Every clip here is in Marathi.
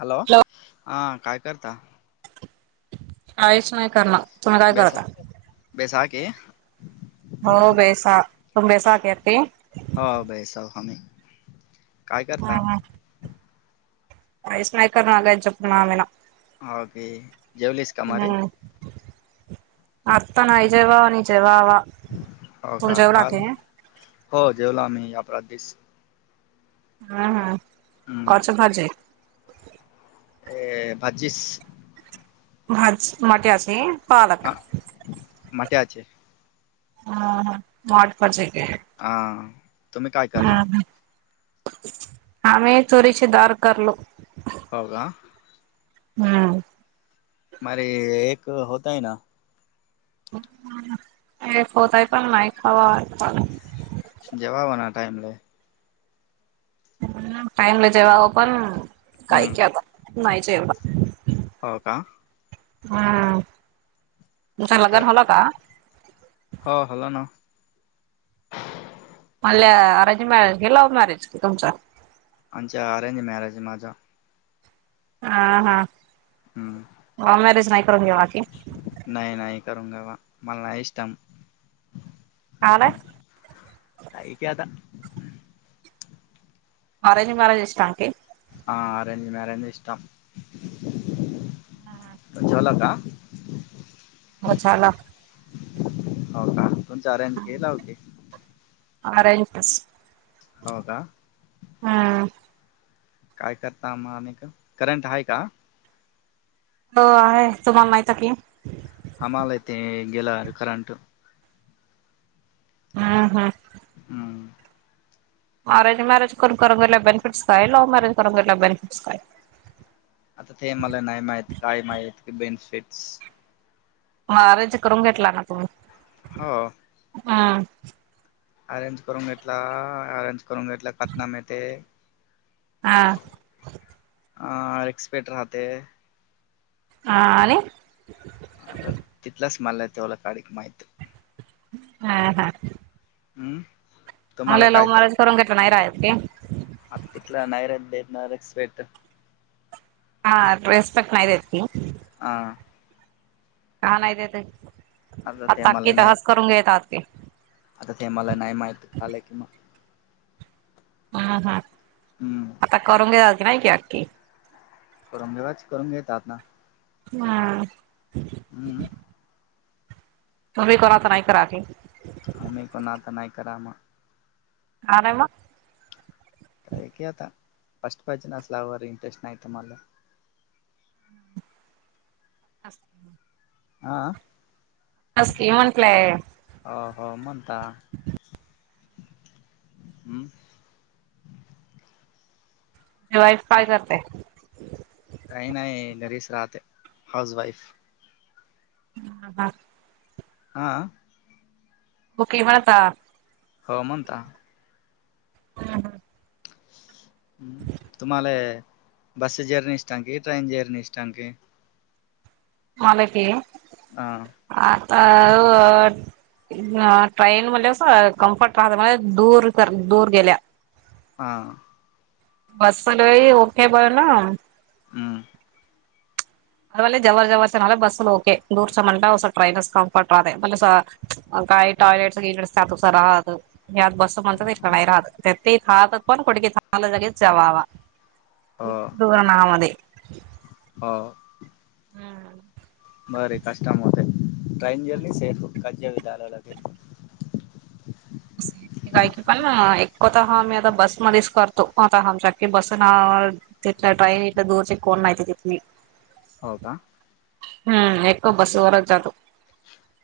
हॅलो, हा काय करता? काहीच नाही करणार. तुम्ही काय बेसा करता? बेसाके हो बेसा तुम [unintelligible] हो बेसव हामी, काय करता? हा. [unintelligible] नाही करणार त्यांच्या फोना बिना. आगे जेवलीस का मारे? हम्म [unintelligible] हो तुम्ही का, जेवला की खास हम्म हो जेवलो आम्ही आपला तीस हा हा हम्म खाचे खाचे. हे भाचीस. भाजी मोट्यासनी? आ मट्याचे. हा हा [unintelligible] आ. हा हा आम्ही तुरीची दार करलो. हो का. हम्म. मरे एक होतंय ना. हे होतय पण नाही खावा [unintelligible] जेव्हा म्हणा टाइमले. टाईमला जेवावं पण काही हम्म केला आता नाही जेवला. हो का. हम्म, तुमच लग्न खर झालं का? हो हलो ना. मल्या अरेंज मॅरेज की लव्ह मॅरेज की तुमचं? आमच्या अरेंज मॅरेज माझा. हा हा हम्म लव मॅरेज नाही करून घ्यावा की? नाही नाही करूगा घेवा. मला नाहीस टाईम. आलाय. काय ते आता अरेंज मॅरेज असताके? हं अरेंज मॅरेज [unintelligible] झोला का? हो हो छान. हो का, तुमचा अरेज की लव्हकी? [unintelligible] हो का? हम्म. काय करता अम्मा, आम्ही का करंट आहे का? हो आहे तुम्हाला माहत की. हमा्हाला य ते गेला करंट. हा हा. हम्म. अरेंज मॅरेज को करून कस काय, लो काय लव्ह मॅेज कर बनिफिटस काय? आता ते मला नाही माहित, काय माहि ते बेनिफिट्स. व्हा अरेंज करून घेतला ना तुम्ही? हो. हम. अरंज करून घेतला, अरंज करू घेतला पतनामे ते. हां. ह रक्सपेक्ट राहते. ह आणि. ह. अ तितला स्मेल तवला काडडी माहिती. हा हा. हम्म. तुम्हाला मले काय लव तर माराज करून घेट नाही रा आहेत की? आता तिकला नाहीरत देतणार स्वेटर. हा रड्रेस नावेदन आ. का नाही तेेत आता ते मला आताताकी नाही तहस करून घेतात की. आता ते मला नाही माहित कालंय किंवा. हा हा, हम्म आता करून घे की नाही कि अखकी? करून घेवाच करून घेतात ना? हम्. हम्म. तुम्ही करा तर नाही करा क? आम्ही पणआत्ता ना करा म. आर म? का की आता, फर्स्ट असलावर इंटरेस्ट नाही तम्हाला. अ [inaudible] हा. ह स्की म्हंटलंय. हो हो म्हणता, हम. जेव्हा एक पाय जा? काही नाही नरेश राहते, हाऊ ज वाईफ. हम् ह हं. हा. बके म्हणाता? हो म्हणता. हम ह. ह् तुम्हाला बस जर्नी की? मला क. हा. आता ट्रेन म अस कम्फर्ट राहत म्हज दूर तर दूर गेल्या. हां.. बस पलरी ओके बोला. हम्म. [unintelligible] काही टॉयलेट्स [unintelligible] तसंच राहतं. हो [unintelligible] ् [unintelligible] हो हम्म. [unintelligible] [inaudible] काय की पण एकव तः आम्ही आता, बस मध्येच करतोत आमच्याखे बस ना. तिला ट्रेन इल्या, दूरचे कोण तिथली. हो का. हम्म.. एको बस वर जातो.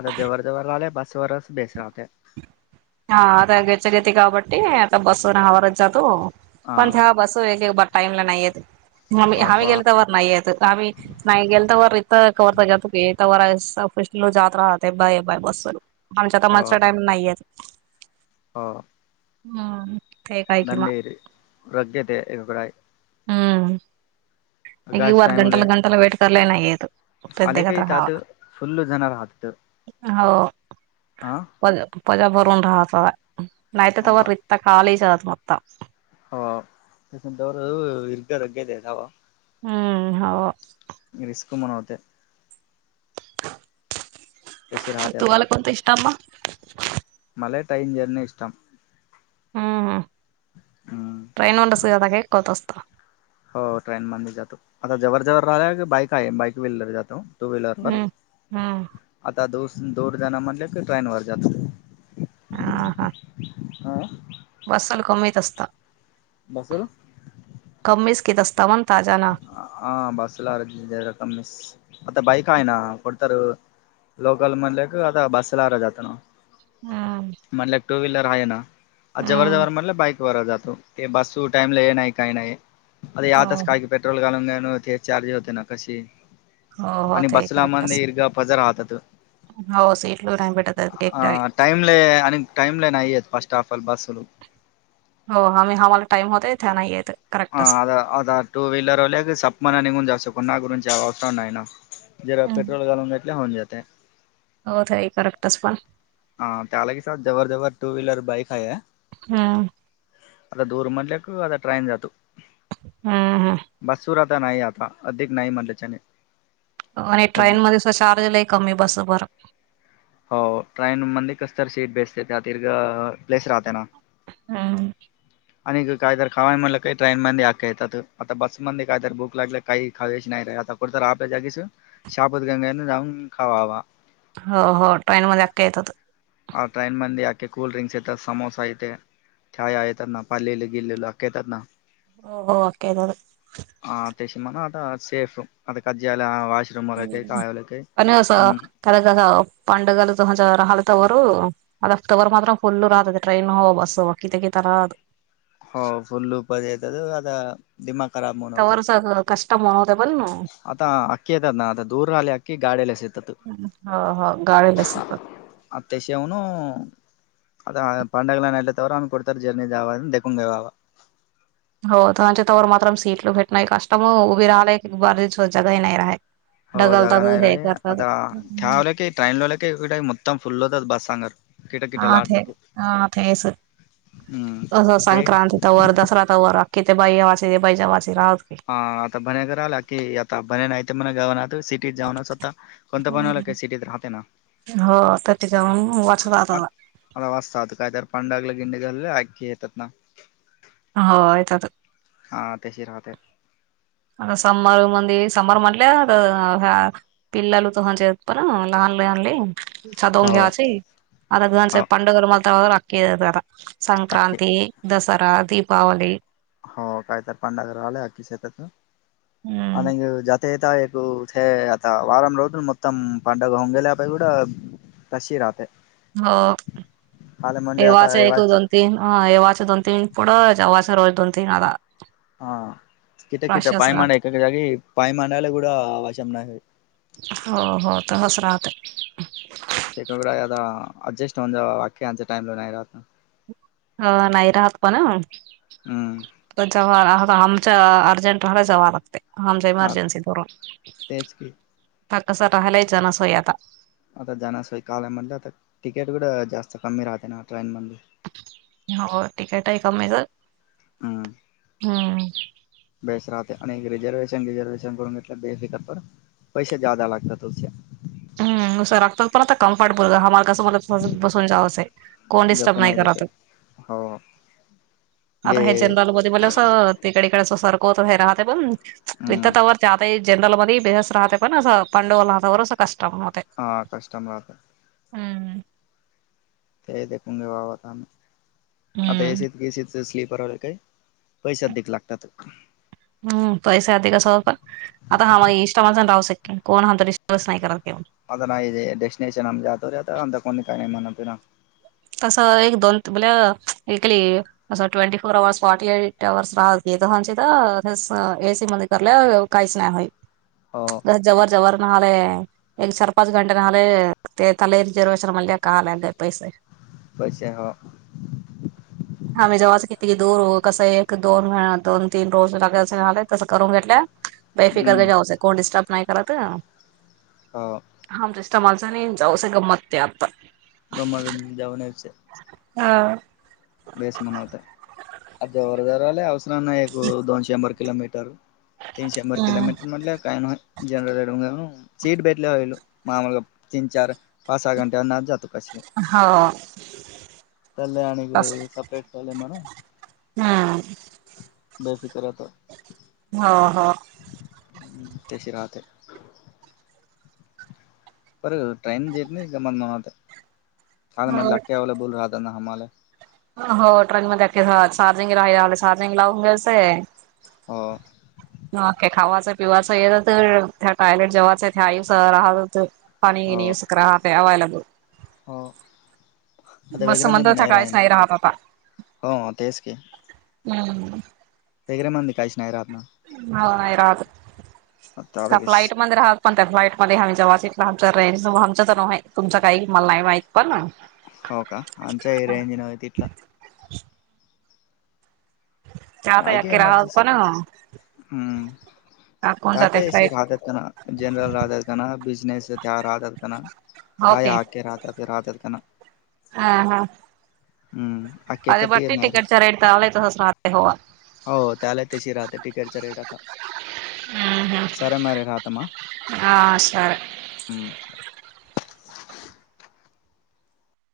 आता जवर जववर राहिले, बसवरच बेस राहते. हा.. आता गचगती, काबटी आता बस हवार जातो. हा पण तेव बस व बर टाईमला नाही येत, आम्ही अबा गेलो तरवर नाही येत आम्ही [unintelligible] आमच्या तर मजचा टाईम नाहीये. हो. हम्. [unintelligible] अभिप्राय हम्म. एक अर गटला, गटला वेट कराला‌ नाही येत. आल्या प्रत्येकात काही राहावा तत फुल्ल जाणार हात. हो. आं. वज पजा भरून राहाचा, नाही तर रित खाली [unintelligible] हो [unintelligible] हम्म हो रिस्क मनावते. तशी राहते आता तुम्हाला कोन निष्ट मा. मला ही टाईम दे, नेस्ट टाईम. हम्म.. ट्रेन [unintelligible] असत. हो ट्रेन मध्ये जातो, आता जवर जववर राहिला की, बाईक आहे बाईक व्हलर जातो. टू व्हीलरवर हम्म हम्म आता दू दूर जाण, म्हणले की ट्रेन वर जातंय. आं.. हां.. हं.. बसाल कमीत चं असतं. बसून. [unintelligible] हा बसला अर्ध रकम मिस आता बाईक आहे ना कोडतर. लोकल म्हणले क आता बसला आरा जात ना. हम्म. म्हटलं टू व्हीलर आहे ना, जवर हम्म जवर म्हटलं बाईक. जातो ब टाम नाही काही नाही, हो आच पेट्रोल घालून घेय ते, चार्ज होते ना कशी. हो हो आणि ते बसलामा करेक्ट इर्गा पजा राहतं. हो सीटलू नाही भेटत आहेत एक डावी अ.. टाईमला आणि टाइमला नाहीयेत, फर्स्ट ऑफ ऑल बसलू. हो आम्ही आम्हाला, टाईम होतोय त्या नाही येत. करेक्टच आता आता टू व्हीलर वाले सतमानाने, निघून जात असेल कुणाकडे जावत तर नाही ना. जरा पेट्रोल घालून घेतले म्हटले. ओ ताई परत बसवा. त्यालाही सात, जवळजवळ टू व्हीलर बाइक आहे. हम्म. आत्ता डोर म्हटल्या का, ड्राइंग जातो. हम हम. बच्चू आता नाही आता, अधिक नाही म्हटले चणे. आणि ट्रेनमध्ये ससावे लय कमी बसवर. ट्रेनमध्ये कसं तरी सीट बसते त्या दीर्घ लाईन्स राहते ना. हम्म. [inaudible] आणि काहीतर खावाय म्हणलं काही ट्रेन मध्ये अक् येतात. आता बसमध्ये काहीतर भूक लागलं काही खावेची नाही रे आत. कुठे तर आपल्या जागेच, शाबूत गंगेत जाऊन खावावा. हो हो ट्रेनमध्ये अख्ख्या येतंत. आ ट्रेनमध्ये अक्के कोल्ड्रिंक्स येतात समोसा येतेया. काय आहे नफा लिहिलं गेलेलं, अख्खे येतात ना. हो हो केलं रे. अ देशमना आता सेफ आता काजी आल्या आश्रमावर ते [unintelligible] हम्म. [unintelligible] हालका वरू. अ कवर मात्र फुल्ल राहतात. ट्रेन व बस व कित्येक कि रात. हो फुल्ल पाहिजे तर, दादा दिमाग खराब बनवते. कष्टमर [unintelligible] बनो. आत्ता अक्की येतात ना, आता दूर आली अक्की गाडी आली असेल तिथं. गाडी बसतात आत्ता श्रावणू. आत्ता पाणी टाकलं नाही तर तोवर, आम्ही कुठे तर झेंडे जावा आणि ढेकूण द्यावा. हो तुमचे तोवर मातरम सीट लो विथ नाईट कस्टमर [unintelligible] हो जागा नाही रे, आत्ता क्या लेके त्यांना लेके विट आय उत्तम फुल्ल बस सांग. हा ती, हा ती हम्म ते संक्रांत तोवर दसरा तोवर. किती बाय आवासे बाई जवा से रावते. आत्ता बन्या घरी आला की, आता बन्या नाहीतर मग गावना त सिटीत जाऊनच आता. हम्म हो आता ते जाऊन वाचला आत्ता. [unintelligible] साधक काय तर पंडाग लागली की निघालं ऐके येतत ना. होय येतात. हां तशी राहते. समर मध्ये, समर म्हटल्यात अं ह्या. हो हो [unintelligible] [unintelligible] अक्की संक्रांती दसरा दीपावली. हाव काय ते पंदरा राहिले की, शेतात आणि जाती. [unintelligible] कशी राहते. हो तवाच वाच [unintelligible] तीन येवाच दोन तीन पुड जवास रोज दोन तीन आला. किती किती पाय मानायला राहते एक, एके जागी पाय मानायला कुठे वचन लागते. हो हो, तहस राहतं. [unintelligible] अडजस्ट होऊन जावा बाकी आमचं टाइमला नाही राहत. हो नाही राहत पण हम्म [unintelligible] चा अर्जंट राहिले जावा लागतय आमची इमर्जन्सी करून. तेच की ह कसा राहालायचा सोय आता. आता जाण्यासोय कालमधलं, आता तिकीट कडं जास्त कमी राहते ना ट्रेन मध्ये. होय तिकीट आहे कमीच. हम्म. हम्म. बेस्ट राहते आणि एक रिझर्वेशन गिझर्वेशन करून बेफिकीर पैसे जादा लागतात वरच्या. हम्म मुसरगतो पण आता [unintelligible] कोणीच डिस्टर्ब जपून नाही व्हायचं ते करत, हो आता हेच्या. गे म्हणजे मला असं तिकड इकडे अस सरकत राहते. पण इथ हम्म तवर त्याते. जनरलमध्ये बेहस राहते पण, असं पांडुवला राहता वर असं कष्ट पण होते. हां कस्टमर. हम्. ते देखूे वा वाता आता, हम्म एसीत गसीच स्लीपर व काही. पैसे अधिक लागतात. हम्म, पैसा आधी कसा होता. आता हा मा इष्टामाण राहू शके, कोण हा आता विश्वास नाही करते. आता नाहीे डेस्टनेशन आम जातोरे आता [unintelligible] तसं एक दोन तबली एकली. असं twenty four hours forty eight hours [unintelligible] तर एसी मध्ये कराल्या. काहीच नाही होय. हो. जवर जवर महागले. एक चार पाच घंटे नले ते, तला रिजर्वेशन म काला का पैसे. पैसे ह. हा्, जेव्हाच किती दूर कसं, एक दोन दोन तीन रोज लागे अस झाले तसं करून घेतल्या. बेफिकर क हम्म जाऊचं, कोण डिस्टर्ब नाही करत. हा. हांम तस् माच नाही, जाऊस गंमत ते आता. मुंबईला जाऊन यायचंय. हा.. बेस म्हणवते जोर जवराले अवसराना एक दोन शंभर किलोमीटर. तीन शंभर हम्म किलोमीटर, मधलं काय नाही. जनरल डब् [unintelligible] ग सीट भेटले व मामूल [unintelligible] तिन चार. पाच सहा घंट्या ना जातो कसे. हो. [unintelligible] सपरेट झाले म्हणा. हम्. बेफ़िकर आता. हो हो.. हम् तशी राहते. पर टाइम जेत जमत नाही मग आता. सांग मला [unintelligible] हो अवेले बोलू राहता ना हमाला. हो ट्रेन मध्ये अखे चार्जिंग राहिला, चार्जिंग लावून घ्यायचेय. हो. खावायचं पिवायचं येत तर, त्या टॉयलेट जेयचं त्या आयु सह राहत हो. हो [unintelligible] हो. आता बस वेग्र म्हणत मध्ये त्या नाही काहीच राहायला राहत आता आहे ना हो तेच की, हम्म. वगरे मध्ये काहीच नाही राहत ना. हा. नाही राहत, आता त्या तेच. फ्लाईट मध्ये राहत. पण, त्या फ्लाईट मध्ये आम्ही ज वाचितलं आमच रें आमंच तर तुमचं काही मला नाही माहित पण, हो का? आमचा एरीया [unintelligible] नाही तिथला. त्या तर आहे एक याके राहत इमर्जसी पण हम्म.. कोण त्यात जाते एसी फ्लाईट राहते, त्यांना जनरल राहते त्यांना, बिझनेस त्या राहतेल त्यांना. काय? आके रात्र राहतेत का? ना. हां हां.. हम्म.. अख्खे आज, एक तीर बघती नाही राहत तिकीटच्या रेट चांगलयं तसंच राहते होवा. हो. त्याला तशी राहते, टिकेटचा रेट आता. हम्म हम्म सरे मर राहतामा हा सर हम्म.